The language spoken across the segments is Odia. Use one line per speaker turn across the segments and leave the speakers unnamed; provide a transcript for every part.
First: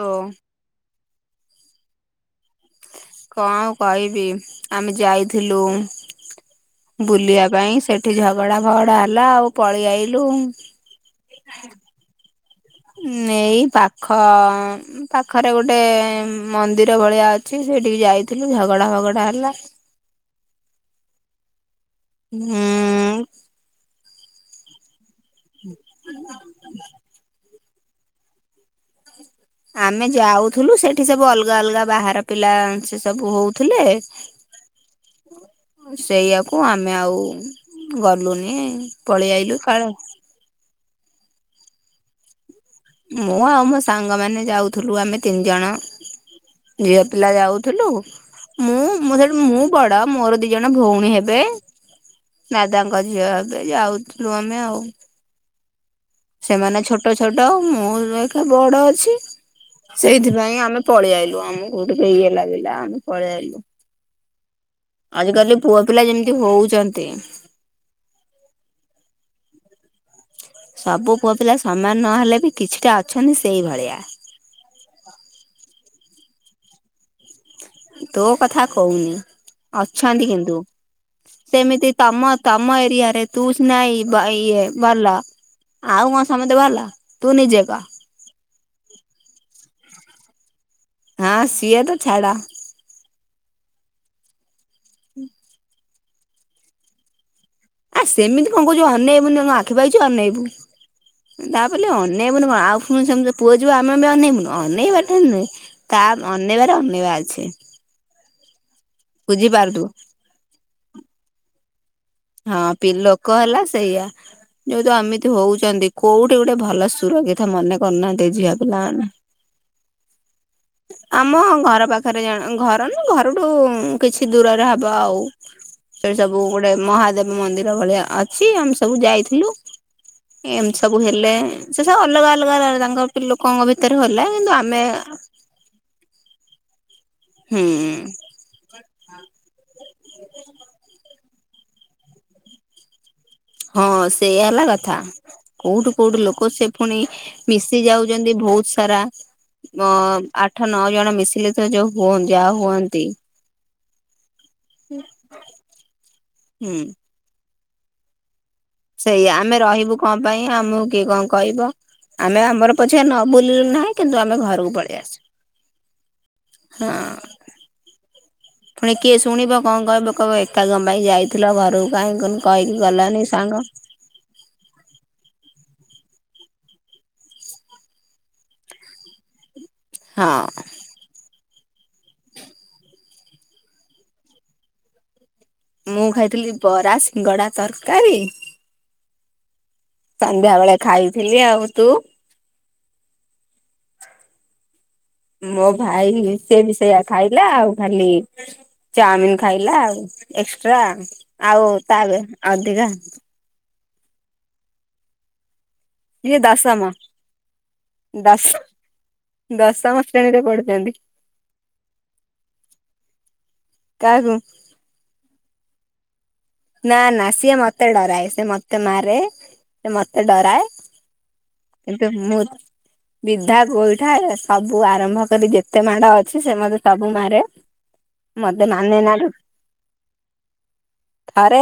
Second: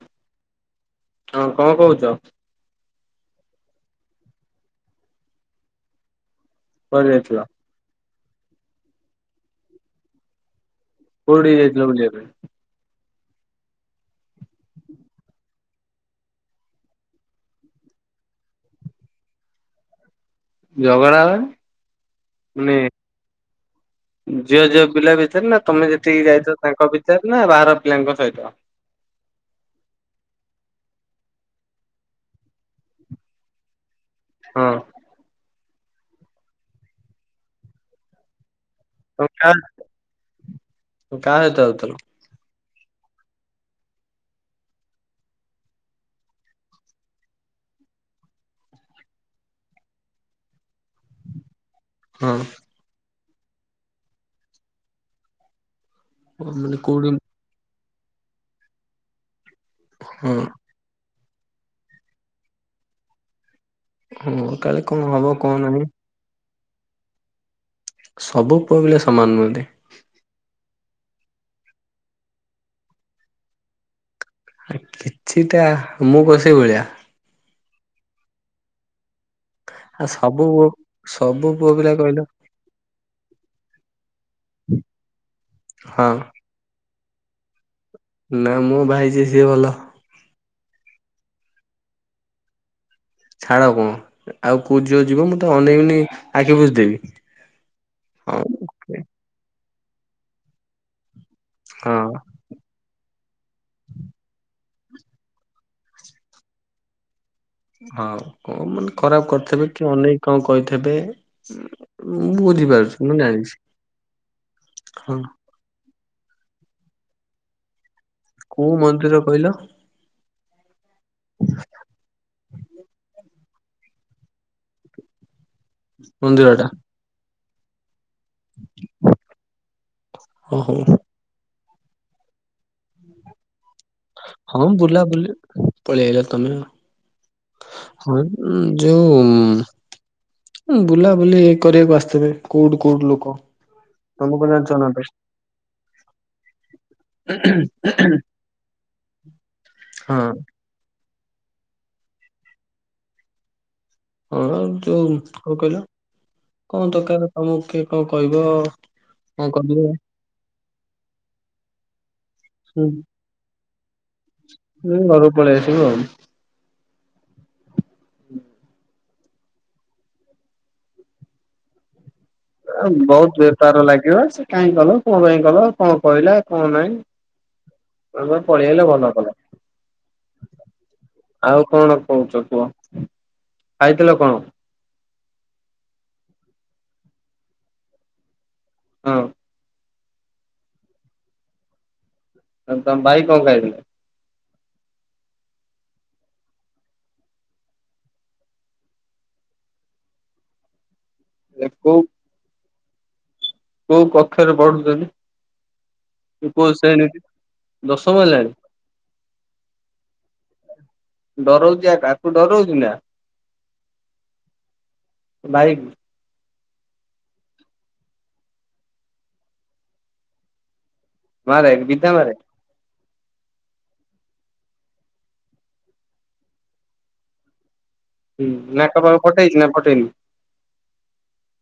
ଓ
ହଁ କଣ କହୁଛ?
କଣ ଆଉ କହିବି ଆମେ ଯାଇଥିଲୁ
କୁଆଡେ ଯାଇଥିଲ
ବୁଲିବା ପାଇଁ ସେ ଠି ଝଗଡା ଫଗଡା ହେଲା ଆଉ ପଳେଇ ଆଇଲୁ।
କୋଉଠିକି ଯାଇଥିଲ ବୁଲିବ ପାଇଁ?
ଏଇ ପାଖ ପାଖରେ ଗୋଟେ ମନ୍ଦିର ଭଳିଆ ଅଛି ସେଠିଇକି ଯାଇଥିଲୁ ଝଗଡା ଫଗଡା ହେଲା
ଝଗଡ଼ା ମାନେ
ହୁଁ
ମାନେ ଯୋଉ ଯୋଉ ପିଲା ବି ସାଥିରେ ନା ତମେ ଯେତିକି ଯାଇଛ ତାଙ୍କ ଭିତରେ ନା ବାହାର ପିଲାଙ୍କ ସହିତ?
ଆମେ ଯାଉଥୁଲୁ ସେଠି ସବୁ ଅଲଗା ଅଲଗା ବାହାର ପିଲା ସେ ସବୁ ହୋଉଥିଲେ
ହଁଁ।
ସେୟାକୁ ଆମେ ଆଉ ଗଲୁନି
ଆଉ
ପଳେଇ
କ
ଆଇଲୁ କାଳେ
କାହା ସହିତ ଯାଉଥିଲା?
ମୁଁ ଆଉ ମୋ ସାଙ୍ଗ ମାନେ ଯାଉଥୁଲୁ ଆମେ ତିନ୍ ଜଣ ଝିଅ ପିଲା ଯାଉଥୁଲୁ ମୁଁ ମୋ ସେଠୁ ମୁଁ ବଡ ମୋର ଦି ଜଣ ଭଉଣୀ ହେବେ
ହଁ
ଦାଦାଙ୍କ ଝିଅ ହେବେ ଯାଉଥୁଲୁ ଆମେ ଆଉ
ମାନେ
ସେମାନେ
କୋଉଠି
ଛୋଟ ଛୋଟ ମୁଁ ଏକା ବଡ ଅଛି
ହଁ
ସେଇଥିପାଇଁ ଆମେ ପଳି ଆଇଲୁ ଆମକୁ ଟିକେ ଇଏ ଲାଗିଲା ଆମେ ପଳେଇ ଆଇଲୁ।
ହଁ କାଳେ କଣ ହବ କଣ ନାହିଁ?
କି ହୋଉଚନ୍ତି।
ସବୁ ପୁଅ ପିଲା ସମାନ୍ ନୁହନ୍ତି
ସବୁ ପୁଅ ପିଲା ସମାନ୍ ନହେଲେ ବି କିଛିଟା ଅଛନ୍ତି ସେଇଭଳିଆ
କିଛିଟା ମୁଁ କଣ ସେଇ ଭଳିଆ?
ତୋ କଥା କହୁନି
ଆଉ
ଅଛନ୍ତି
ସବୁ
କିନ୍ତୁ
ପୁଅ ସବୁ ପୁଅ
ସେମିତି
ପିଲା କହିଲ
ତମ ତମ ଏରିଆରେ ତୁ ସିନା ଇ ଇଏ ଭଲ
ହଁ
ଆଉ କଣ ସମସ୍ତେ ଭଲ? ତୁ ନିଜେ କହ?
ନା ମୁଁ ଭାଇ ଯିଏ ସିଏ ଭଲ।
ହଁ ସିଏତ ଛାଡ଼
ଛାଡ କଣ ଆଉ କୋଉ ଝିଅ ଯିବ ମୁଁ ତକୁ ଅନେଇବିନି ଆଖି ମୁଜି ଦେବି
ଆ ସେମିତି କଁ କୋହୁଚି ଅନେଇବୁନି ଆଖି ପାଇଚୁ ଅନେଇବୁ ତାବୋଲି
ହଁ
ଅନେଇ ବୁନୁ କଣ ଆଉ ପୁଣି ସେିମିତି ପୁଅ ଯିବ ଆମେବି ଅନେଇବୁନୁ ଅନେଇ ବାଟା ନାଇଁ ତା ଅନେବାରେ ଅନେଇବା ଅଛି।
ହଁ କଣ ମାନେ ଖରାପ କରିଥିବେ
ବୁଝିପାରୁଥିବୁ
କି ଅନେେଇକ କଣ କହିଥିବେ? ମୁଁ
ହଁ ପି
ବୁଝିପାରୁଛି ମୁଁ
ଲୋକ
ଜାଣିଛି
ହେଲା ସେଇଆ ଯୋଉ ତ
ହଁ
ଏମିତି ହୋଉଚନ୍ତି କୋଉଠି ଗୋଟେ ଭଲ ସୁରକ୍ଷିତ ମନେ କରୁନାହାନ୍ତି
କୋଉ
ଝିିଅପିଲା ମାନେ
ମନ୍ଦିର କହିଲ
[inaudible] ଆମ ଘର ପାଖରେ ଜଣ ଘର ଘର ନୁ ଘରଠୁ କିଛି ଦୂରରେ ହବ ଆଉ ସେଇଠି ସବୁ
ମନ୍ଦିର ଟା
ଗୋଟେ ମହାଦେବ ମନ୍ଦିର ଭଳିଆ ଅ ଛି ଆମେ ସବୁ ଯାଇଥିଲୁ
ଓ ହଉ।
ଏମିତି ସବୁ ହେଲେ ସେ ସବୁ ଅଲଗା ଅଲଗା ତାଙ୍କ ଲୋକଙ୍କ ଭିତରେ ଗଲା କିନ୍ତୁ ଆମେ
ପଳିଆଇଲ ତମେ
ହୁଁ
ହ ଯୋଉ ଉଁ ବୁଲା ବୁଲି କରିବାକୁ ଆସିଥିବେ କୋଉଠୁ କୋଉଠୁ ଲୋକ?
ହଁ
ତମକୁ
ସେୟା ହେଲା
ଜାଣିଛ ନା ତ
କଥା। କୋଉଠୁ କୋଉଠୁ ଲୋକ ସେ ପୁଣି ମିଶି ଯାଉଚନ୍ତି ବୋହୁତ ସାରା ଅ ଆଠ ନଅ ଜଣ ମିଶିଲେ ତ ଯୋଉ ହୁଅ ଯାହା ହୁଅନ୍ତି
ହଁ ଆଉ ଯୋଉ କଣ କହିଲ
ହୁଁ
କଣ ଦର୍କାର୍ ତମକୁ କିଏ କଣ କହିବ
ସେୟା
କଣ
ଆମେ
କରିବ
ରହିବୁ କଁ ପାଇଁ ଆମକୁ କିଏ କଣ କହିବ ଆମେ ଆମର
ହୁଁ।
ପଛେ ନ ବୁଲିଲୁ ନାହିଁ କିନ୍ତୁ ଆମେ ଘରକୁ ପଳି
ହୁଁ, ଘରକୁ ପଳେଇ ଆସିବୁ ଆଉ
ଆସୁ ହଁ ପୁଣି କିଏ ଶୁଣିବ କଣ କହିବ କହିବ ଏକା କଁ ପାଇଁ ଯାଇଥିଲ ଘରକୁ କାହିଁ କୁନୁ
ଏଁ ବହୁତ୍ ବେପାର ଲାଗିବ ସେ କାହିଁ କଲ? କଣ ପାଇଁ କଲ କଣ କହିଲା କଣ ନାଇଁ ତମେ ପଳେଇ ଆଇଲ ଭଲ କଲ?
ହଁ।
ଆଉ କଣ କହୁଛ କୁହ ଖାଇଥିଲ କଣ?
ମୁଁ ଖାଇଥିଲି ବରା ସିଙ୍ଗଡା ତରକାରୀ
ହଁ।
ସନ୍ଧ୍ୟାବେଳେ ଖାଇଥିଲି ଆଉ। ତୁ?
ଆଉ ତମ ଭାଇ କଣ ଖାଇ ଥିଲେ?
ମୋ ଭାଇ ସେ ବି ସେଇଆ ଖାଇଲା ଆଉ ଖାଲି ଚାଉଁମିିନ ଖାଇଲା ଆଉ ଏକ୍ସଟ୍ରା ଆଉ ତାଲ ଅଧିକା
କୋଉଁ କକ୍ଷରେ ପଢୁଛନ୍ତି?
ଇଏ
ତୋର କୋଉଁ
ଦଶମ
ଶ୍ରେଣୀ ଟି ଦଶମ ହେଲାଣି।
ଦଶ ଦଶମ ଶ୍ରେଣୀରେ ପଢୁଛନ୍ତି
ଡରଉଛି ଆକା ତାକୁ ଡରଉଛି ନାଁ।
କାହାକୁ?
ତୋ ଭାଇକୁ।
ନାଁ ନାଁ ସିଏ ମୋତେ ଡରାଏ ସେ ମୋତେ ମାରେ ସେ ମୋତେ ଡରାଏ।
ମାରେ
କିନ୍ତୁ
ବିଧା ମାରେ।
ମୁତ ବିଧା ଗୋଇଁଠା ସବୁ ଆରମ୍ଭ କରି ଯେତେ ମାଡ ଅଛି ସେ ମୋତେ ସବୁ ମାରେ।
ହୁଁ
ମତେ ମାନେ
ନାକ
ନା
ତଳ ଫଟେଇଛି ନାଁ ଫଟେଇନି?
ଥରେ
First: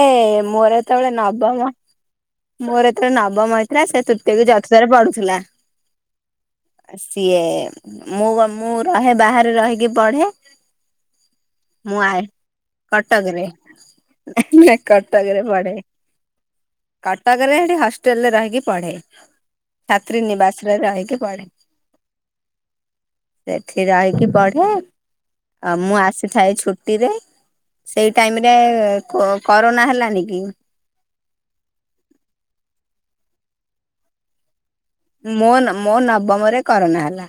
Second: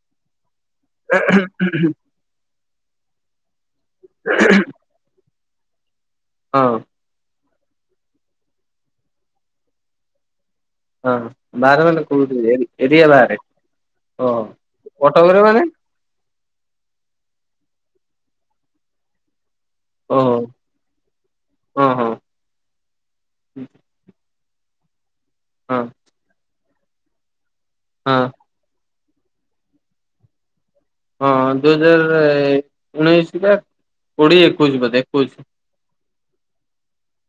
ମୋର ଯେତେବେଳେ ନବମ ମୋର ଯେତେବେଳେ ନବମ ହେଇଥିଲା ସେ ତୃତୀୟ କି ଚତୃର୍ଥ ରେ ପଢୁଥିଲା।
ହଁ।
ସିଏ ମୁଁ ଗ ମୁଁ ରହେ ବାହାରେ ରହିକି ପଢେ।
ହଁ ହଁ ବାହାରେ
ମୁଁ
ମାନେ
ଆ
କଉଁଠି ଏରି ଏରିଆ ବାହାରେ। ଓହୋ
ହେଁ ନାଁ କଟକ
କଟକରେ
ରେ
ମାନେ
ପଢେ। କଟକରେ ସେଠି ହଷ୍ଟେଲ ରେ ରହିକି ପଢେ ଛାତ୍ରୀ
ଓହୋ
ନିବାସରେ। ସେ ରହିକି ପଢେ।
ହଁ ହଁ
ସେଠି ରହିକି ପଢେ ଆ
ହଁ
ମୁଁ ଆସିଥାଏ ଛୁଟିରେ ସେଇ
ହଁ
ଟାଇମ ରେ କୋ କରୋନା ହେଲାନି କି?
ହଁ ଦୁଇ ହଜାର ଉଣେଇଶି ବା କୋଡିଏ ଏକୋଇଶ ବୋଧେ। ଏକୋଇଶି
ମୋନ ମୋ ନବମରେ କରୋନା ହେଲା।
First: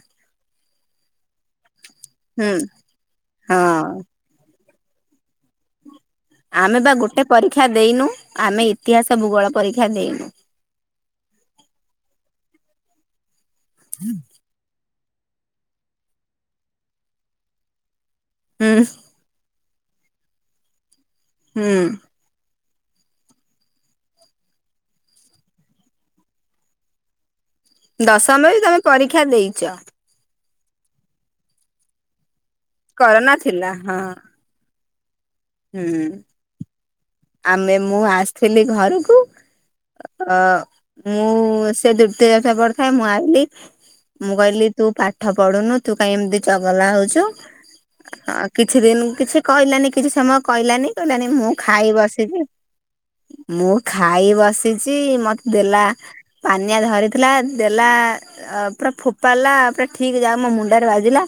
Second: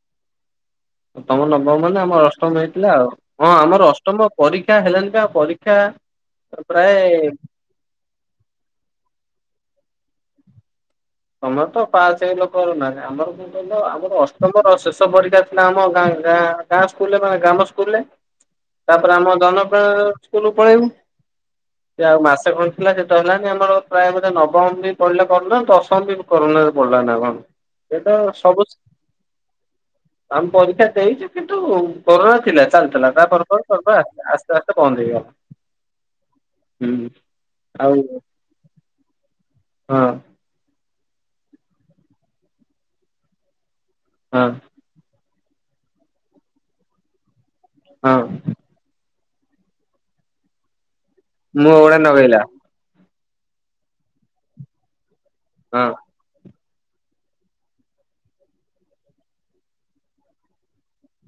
ତମର ନବମ ହେଲେ ଆମର
ହୁଁ
ଅଷ୍ଟମ ହେଇଥିଲା ଆଉ ହଁ ଆମର ଅଷ୍ଟମ ପରୀକ୍ଷା ହେଲେଣିି ବା ପରୀକ୍ଷା
ଆମେ ବା
ପ୍ରାୟ
ଗୋଟେ ପରୀକ୍ଷା ଦେଇନୁ ଆମେ ଇତିହାସ ଭୂଗୋଳ ପରୀକ୍ଷା ଦେଇନୁ।
ତମର ତ ପାସ ହେଲ କୋରନରେ ଆମର କଣ କହିଲ ଆମର ଅଷ୍ଟମର ଶେଷ ପରୀକ୍ଷା ଥିଲା ଆମାଁ ଗାଁ ଗାଁ ସ୍କୁଲରେ ମାନେ ଗ୍ରାମ ସ୍କୁଲରେ
ହୁଁ
ତାପରେ ଆମ ଜନପଣ ସ୍କୁଲୁ କୁ ପଳେଇବୁ।
ହୁଁ।
ଯାହୁ ମାସେ ଖଣ୍ଡେ ଥିଲା ସେତ ହେଲାନି ଆମର ପ୍ରାୟ ବୋଧେ ନବମ ରୁ ନେଇ ପଳେଇଲେ ନାଁ କଣ ଦଶ ହଁ ଦିନି କରୋନାରେ ପଳେଇଲା ନାଁ କଣ? ସେ ତ
ଦଶମ ବି
ସବୁ
ତମେ ପରୀକ୍ଷା ଦେଇଛ।
ଆମେ ପରୀକ୍ଷା ଦେଇଛୁ କିନ୍ତୁ କରୋନା ଥିଲା ଚାଲିଥିଲା ତା
କରୋନା
ପରେ ପରେ
ଥିଲା
ପରେ
ହଁ
ପରେ ଆସିଲା ଆସିଲା। ଚାଷ ବନ୍ଦ ହେଇଗଲା।
ହୁଁ।
ହୁଁ
ଆମେ
ଆଉ
ମୁଁ ଆସିଥିଲି ଘରକୁ।
ହଁ।
ଅ ମୁଁ ସେ ଦୃତୀୟ ଓସା କରିଥାଏ ମୁଁ ଆଇଲି ମୁଁ
ହଁ
କହିଲି ତୁ ପାଠ ପଢୁନୁ ତୁ କାହିଁ ଏମିତି ଚଗଲା ହଉଛୁ।
ହଁ।
ଆଉ କିଛି ଦିନ କିଛି କହିଲାନି କିଛି ସମୟ କହିଲାନି କହିଲାନି ମୁଁ
ମୁହଁ
ଖାଇ
ଗୁଡା ନଗେଇଲା
ବସିଚି ମୁଁ ଖାଇ ବସିଛି ମତେ
ହଁ
ଦେଲା ପାନିଆ ଧରିଥିଲା ଦେଲା ପୁରା ଫୋପାଡିଲା ପୁରା ଠିକ୍ ଯାକ ମୋ ମୁଣ୍ଡରେ ବାଜିଲା।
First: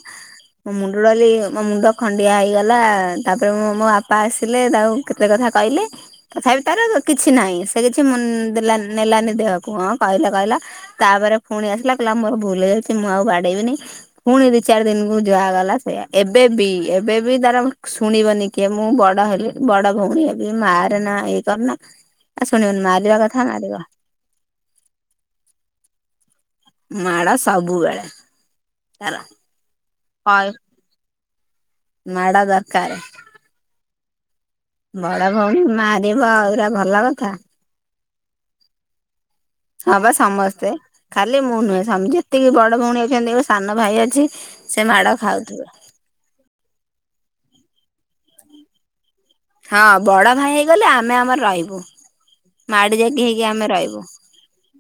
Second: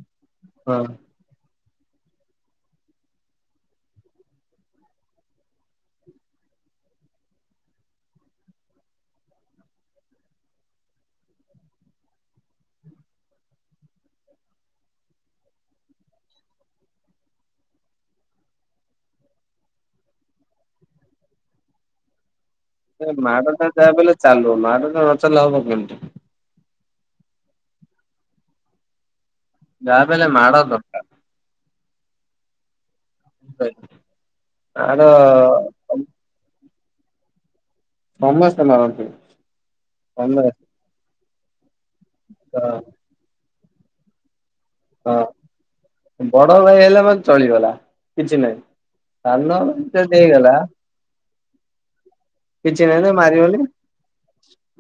ମୋ
ହଁ।
ମୁଣ୍ଡ ଡାଲି ମୋ ମୁଣ୍ଡ ଖଣ୍ଡିଆ ହେଇଗଲା ତାପରେ ମୁ ମୋ ବାପା ଆସିଲେ ତାକୁ କେତେ କଥା କହିଲେ। ତଥାପି ତାର କିଛି ନାହିଁ ସେ କିଛି ଦେଲାନି ନେଲାନି ଦେହକୁ ହଁ କହିଲା କହିଲା। ତାପରେ ପୁଣି ଆସିଲା କହିଲା ମୋର ଭୁଲ ହେଇଯାଉଛି ମୁଁ ଆଉ ବାଡେଇବିନି। ପୁଣି ଦି ଚାରି ଦିନକୁ ଯହାଗଲା ସେଇଆ ଏବେ ବିି ଏବେ ବିି ତାର ଶୁଣିବନି କି। ମୁଁ ବଡ ହେଲି ବଡ ଭଉଣୀ ହେବି ମାରେନା ଇଏ କରନା ଆ ଶୁଣିବନି ମାରିବା
ମାଡ
କଥା
ଟା
ମାରିବ।
ଯାହା ବଲେ ଚାଲୁ ମାଡ ନ ଚାଲିଲେ ହବ କେମିତି।
ମାଡ଼ ସବୁବେଳେ ତାର।
ଯାହାବି ହେଲେ ମାଡ଼ ସଟ।
ମାଡ ଦରକାର।
[unintelligible]
ବଡ ଭଉଣୀ ମାରିବ ଏଗୁରା ଭଲ କଥା।
ସମସ୍ତ ମାରନ୍ତି।
ହବା ସମସ୍ତେ ଖାଲି ମୁଁ ନୁହେଁ ଯେତିକି ବଡ ଭଉଣୀ ଅଛନ୍ତୀ ସାନ ଭାଇ ଅଛି ସେ ମାଡ଼
ହଁ
ଖାଉଥିବେ।
ବଡ ଭାଇ ହେଲେ ମତେ ଚଳିଗଲା କିଛି ନାହିଁ ସାନ
ହଁ
ଭାଇ
ବଡ
ଯଦି
ଭାଇ
ହେଇଗଲା।
ହେଇଗଲେ ଆମେ ଆମର ରହିବୁ।
କିଛି
ମାଡି
ନାହିଁ ତାକୁ
ଯାକି ହେଇକି
ମାରିବନି।
ଆମେ ରହିବୁ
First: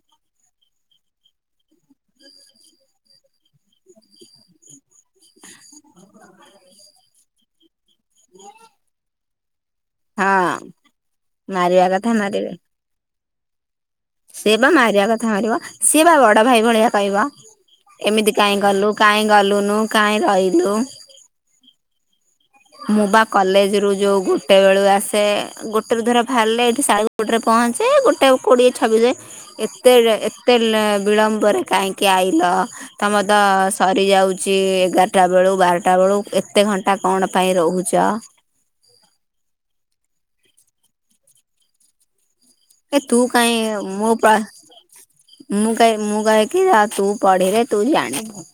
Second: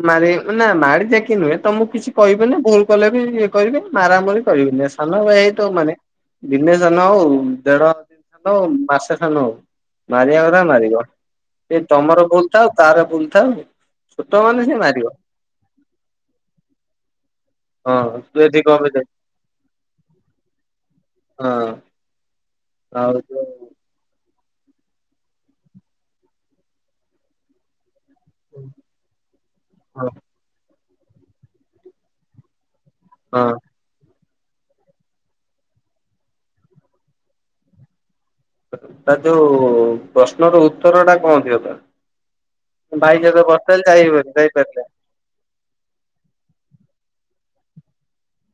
ମାର ନା ମାଡି ଯାଇକି ନୁହେଁ ତମୁକୁ କିଛି କହିବେନି ଭୁଲ କଲେ ବି ଇଏ କରିବି ମରାମରି କରିବିନି। ସାନ ଭାଇ ହେଇଥିବ ମାନେ ଦିନେ ସାନ ହଉ ଦେଢ ଦିନ ଶାନ ହଉ ମାସେ ଶାନ ହଉ।
ହଁ
ମାରିବା କଥା ମାରିକ ଏ
ମାରିବା କଥା
ତମର ଭୁଲ
ମାରିବେ
ଥାଉ ତାର ଭୁଲ ଥାଉ। ଛୋଟ
ସିଏ
ମାନେ
ବା
ସେ
ମାରିବା କଥା ମାରିବ ସିଏ ବା ବଡ ଭାଇ ଭଳିଆ କହିବ।
ହଁ
ଏମିତି
ତୁ
କାହିଁ
ଏଠି କଣ
କଲୁ
ପାଇଁ ଯାଇ
କାହିଁ ଗଲୁନୁ କାହିଁ ରହିଲୁ।
ହଁ
ମୁଁ
ଆଉ
ବା
ଯୋଉ
କଲେଜ ରୁ ଯୋଉ ଗୋ ଗୋଟେବେଳୁ ଆସେ ଗୋଟେରୁ ଧର ବାହାରିଲେ ଏଇଠି ଶାଡେ ଗୋଟେରେ ପହଞ୍ଚେ ଗୋଟେ ଛବି ଯେ ଏତେ
ହଁ
ଏତେ ବିଳମ୍ବରେ କାହିଁକି ଆଇଲ। ତମର ତ
ହଁ
ସରିଯାଉଛି ଏଗାରଟା ବେଳୁ ବାରଟା ବେଳୁ ଏତେ ଘଣ୍ଟା କଣ ପାଇଁ ରହୁଛ।
ତା ଯୋଉ ପ୍ରଶ୍ନର ଉତ୍ତର ଟା କଣ ଦିଅ ତମେ।
ଏ ତୁ
ଭାଇ ଜକ
କାହିଁ
ବସିଲେ ଜାଇ
ମୁଁ
ଯାଇପାରିଲେ ନି।
ମୁଁ କହେ ମୁଁ କହେ କି ତୁ ପଢିବେ ତୁ ଜାଣିବୁ।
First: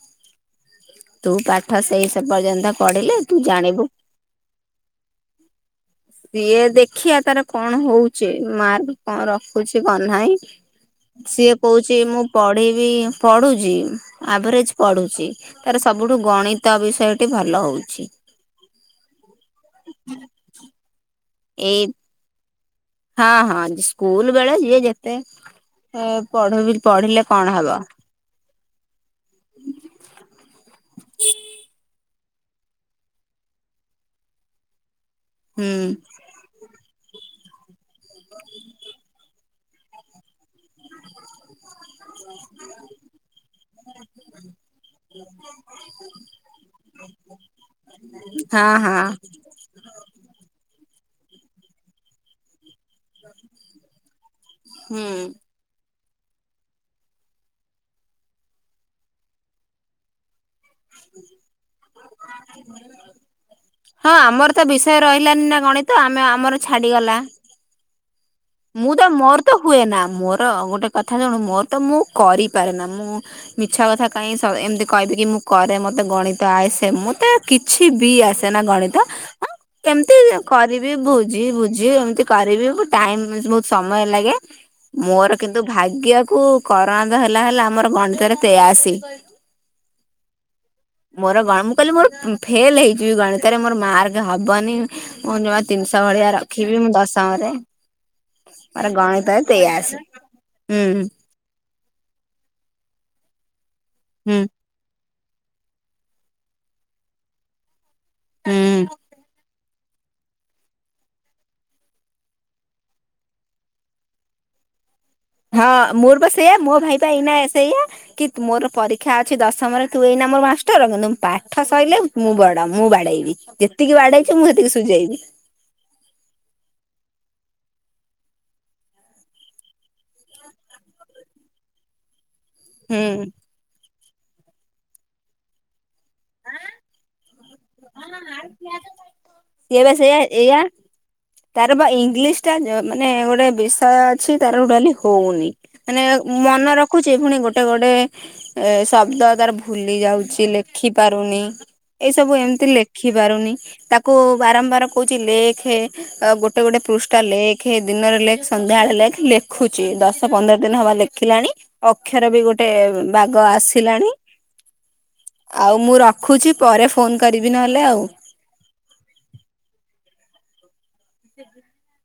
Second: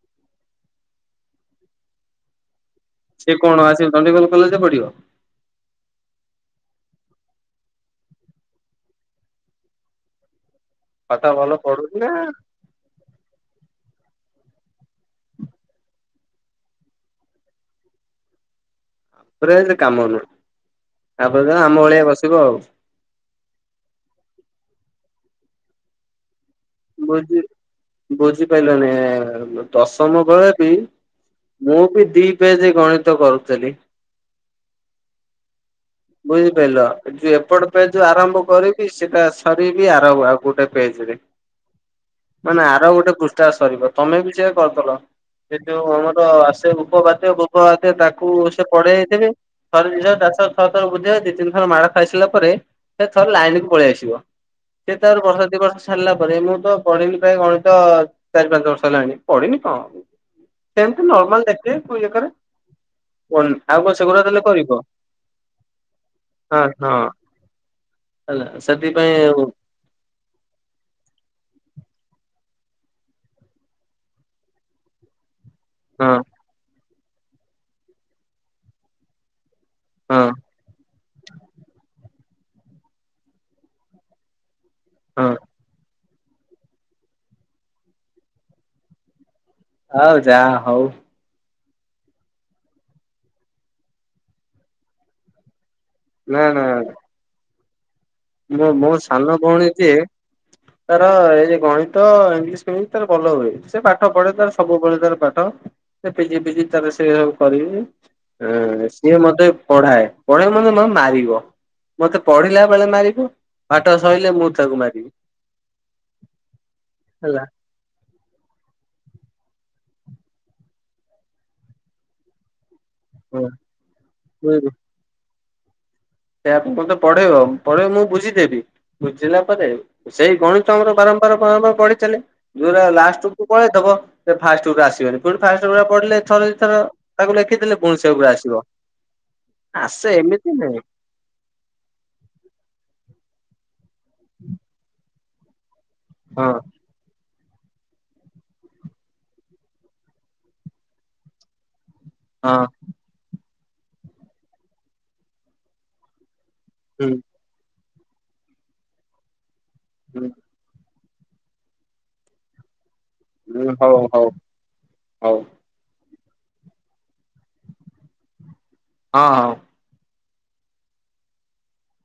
ତୁ ପାଠ ସେଇ ସେ ପର୍ଯ୍ୟନ୍ତ ପଢିଲେ
ସିଏ
ତୁ
କଣ
ଜାଣିବୁ
ଆସିବ ଚଣ୍ଡିଖୋଲ କଲେଜରେ ପଢିବ।
ସିଏ ଦେଖିବା ତାର କଣ ହଉଚି ମାର୍କ କଣ ରଖୁଛି କଣ ନାହିଁ।
ପାଠ ଭଲ
ସିଏ କହୁଛି
ପଢୁଛି ନା
ମୁଁ ପଢିବି ପଢ଼ୁଛି ଆଭରେଜ୍ ପଢ଼ୁଛି ତାର ସବୁଠୁ ଗଣିତ ବିଷୟଟି ଭଲ ହଉଛି।
[unintelligible] ତା କାମ ନୁହ ତାପରେ ଯା ଆମ
ଏଇ
ଭଳିଆ ବସିବ ଆଉ।
ହଁ ହଁ ସ୍କୁଲ ବେଳେ ଯିଏ ଯେତେ ପଢ ପଢିଲେ କଣ ହବ।
ବୁଝିପାଇଲନି ଏ ଦଶମ ବେଳେ ବି। ମୁଁ ବି ଦି ପେଜ ଗଣିତ କରୁଥିଲି।
ହୁଁ।
ବୁଝିପାଇଲ ଯୋଉ ଏପଟ ପାଇଁ ଯୋଉ ଆରମ୍ଭ କରିବି ସେଇଟା ବି ଆରଭ ଆଉ ଗୋଟେ ପେଜ ରେ ମାନେ ଆର ଗୋଟେ ପୃଷ୍ଠା ସରିବ ତମେ ବି ସେଇଆ କରିଦେଲ। ସେ ଯୋଉ ଆମର ଆସେ ଉପବାଦ୍ୟ ଫୁପବାଦ୍ୟ ତାକୁ ସେ
ହଁ
ପଢେଇ
ହଁ
ଯାଇଥିବେ। ଥରେ ଦି ଥର ଚାରି ଥର ଛଅ ଥର ବୁଝେଇବେ ଦି ତିନି ଥର ମାଡ଼ ଖାଇସିଲା ପରେ। ସେ ଥରେ ଲାଇନ କୁ ପଳେଇ ଆସିବ ସେ
ହୁଁ।
ତାପରେ ବର୍ଷେ ଦି ବର୍ଷ। ସାରିଲା ପରେ ମୁଁ ତ ପଢିନି ପ୍ରାୟ ଗଣିତ ଚାରି ପାଞ୍ଚ ବର୍ଷ ହେଲାଣି ପଢିନି କଣ। ସେମିତି ନର୍ମାଲ ଦେଖିବେ କୋଉ ଜାଗାରେ ଆଉ କଣ
ହଁ
ସେଗୁଡା ଦେଲେ
ଆମର ତ
କରିବି କଣ।
ବିଷୟ ରହିଲାନି ନା ଗଣିତ ଆମେ ଆମର ଛାଡ଼ିଗଲା।
ହେଲା
ମୁଁ ତ
ସେଥିପାଇଁ
ମୋର
ଆଉ
ତ ହୁଏ ନା ମୋର ଗୋଟେ କଥା ଶୁଣ ମୋର ତ ମୁଁ କରିପାରେ ନା ମୁଁ। ମିଛା କଥା କାହିଁକି ଏମିତି କହିବି କି ମୁଁ। କରେ ମତେ ଗଣିତ ଆଇସେ ମୋତେ କିଛି ବି ଆସେ ନା ଗଣିତ। କେମିତି
ହଁ ହଁ
କରିବି ବୁଝି ବୁଝି ଏମିତି କରିବି ଟାଇମ ବହୁତ ସମୟ ଲାଗେ
ହଁ
ମୋର କିନ୍ତୁ ଭାଗ୍ୟକୁ। କରୋନା ହେଲା ହେଲା ଆମର ଗଣିତରେ ତେୟାଅଶୀ।
ହଉ ଯାହା ହଉ।
ମୋର ଗଣି ମୁଁ କହିଲି ମୋର ଫେଲ ହେଇଯିବି ଗଣିତରେ ମୋର ମାର୍କ ହବନି ମୋର ଜମା ତିନିଶହ ଭଳିଆ
ନା
ରଖିବି ମୁଁ ଦଶମରେ।
ମୁଁ
ମୋର
ମୋ ସାନ
ଗଣିତରେ
ଭଉଣୀ
ତେୟାଅଶୀ
ଯିଏ
ହୁଁ
ତାର ଏଇ ଗଣିତ। ତ ଇଂଲିଶ ଫିଂଲିଶ ତାର ଭଲ ହୁଏ ସେ ପାଠ ପଢେ
ହୁଁ।
ତାର ସବୁବେଳେ ତାର ପାଠ ସେ ପିଜି ଫିଜି ତାର ସେ ସବୁ କରି। ହୁଁ ସିଏ ମତେ ପଢାଏ। ପଢେଇବ ମେ ମେ ମାରିବ ମତେ ପଢିଲା ବେଳେ ମାରିବ। ପାଠ ସଇଲେ ମୁଁ ତାକୁ ମାରିବି।
ହଁ ମୋର ବା ସେଇୟା ମୋ ଭାଇ ପା ଏଇନା
ହେଲା
ସେଇଆ କି? ମୋର ପରୀକ୍ଷା ଅଛି ଦଶମରେ ତୁ ଏଇନା ମୋର ମାଷ୍ଟର କିନ୍ତୁ ପାଠ ସଇଲେ। ମୁଁ ବଡ ମୁଁ ବାଡେଇବି ଯେତିକି ବାଡେଇଛି ମୁଁ ସେତିକି ସୁଝେଇବି।
ସେୟା ମୋତେ ପଢେଇବ ପଢେଇବ ମୁଁ ବୁଝିଦେବି। ବୁଝିଲା ପରେ ସେଇ ଗଣିତ ମୋର ବାରମ୍ବାର ବାରମ୍ବାର ପଢି ଚାଲେ। ଯୋଉଟା
ହୁଁ
ଲାଷ୍ଟ କୁ ପଳେଇଥବ ଫାଷ୍ଟ ରୁ ଆସିବନି ପୁଣି ଫାଷ୍ଟ ରୁ ପୁରା ପଢିଲେ ଥରେ ଦୁଇ ଥର ତାକୁ ଲେଖିଦେଲେ ପୁଣି ସେଗୁଡା ଆସିବ
ସିଏ ବା
ଆସେ
ସେଇଆ
ଏମିତି
ଏଇଆ
ନୁହେଁ।
ତାର ବା ଇଂଲିଶ ଟା ମାନେ ଗୋଟେ ବିଷୟ ଅଛି ତାର ଗୋଟେ ଟୋଟାଲି ହଉନି। ମାନେ
ହଁ
ମନେ ର ରଖୁଛି ପୁଣି ଗୋଟେ ଗୋଟେ ଶବ୍ଦ ତାର ଭୁଲି ଯାଉଛି ଲେଖି ପାରୁନି ଏଇସବୁ
ହଁ।
ଏମିତି ଲେ -ଖିପାରୁନି ତାକୁ ବାରମ୍ବାର କହୁଛି ଲେଖେ ଗୋଟେ ଗୋଟେ
ହୁଁ
ପୃଷ୍ଠା ଲେ ଲେଖ ଦିନରେ ଲେଖ ସନ୍ଧ୍ୟାବେଳେ ଲେଖ ଲେଖୁଛି ଦଶ
ହୁଁ
ପନ୍ଦର ଦିନ ହବ ଲେଖିଲାଣି। ଅକ୍ଷର ବି ଗୋଟେ ବାଗ ଆସିଲାଣି।
ହ
ଆଉ ମୁଁ ରଖୁଛି ପରେ ଫୋନ କରିବି ନହେଲେ ଆଉ।
ହଁ ହଁ।
ସେ [unintelligible]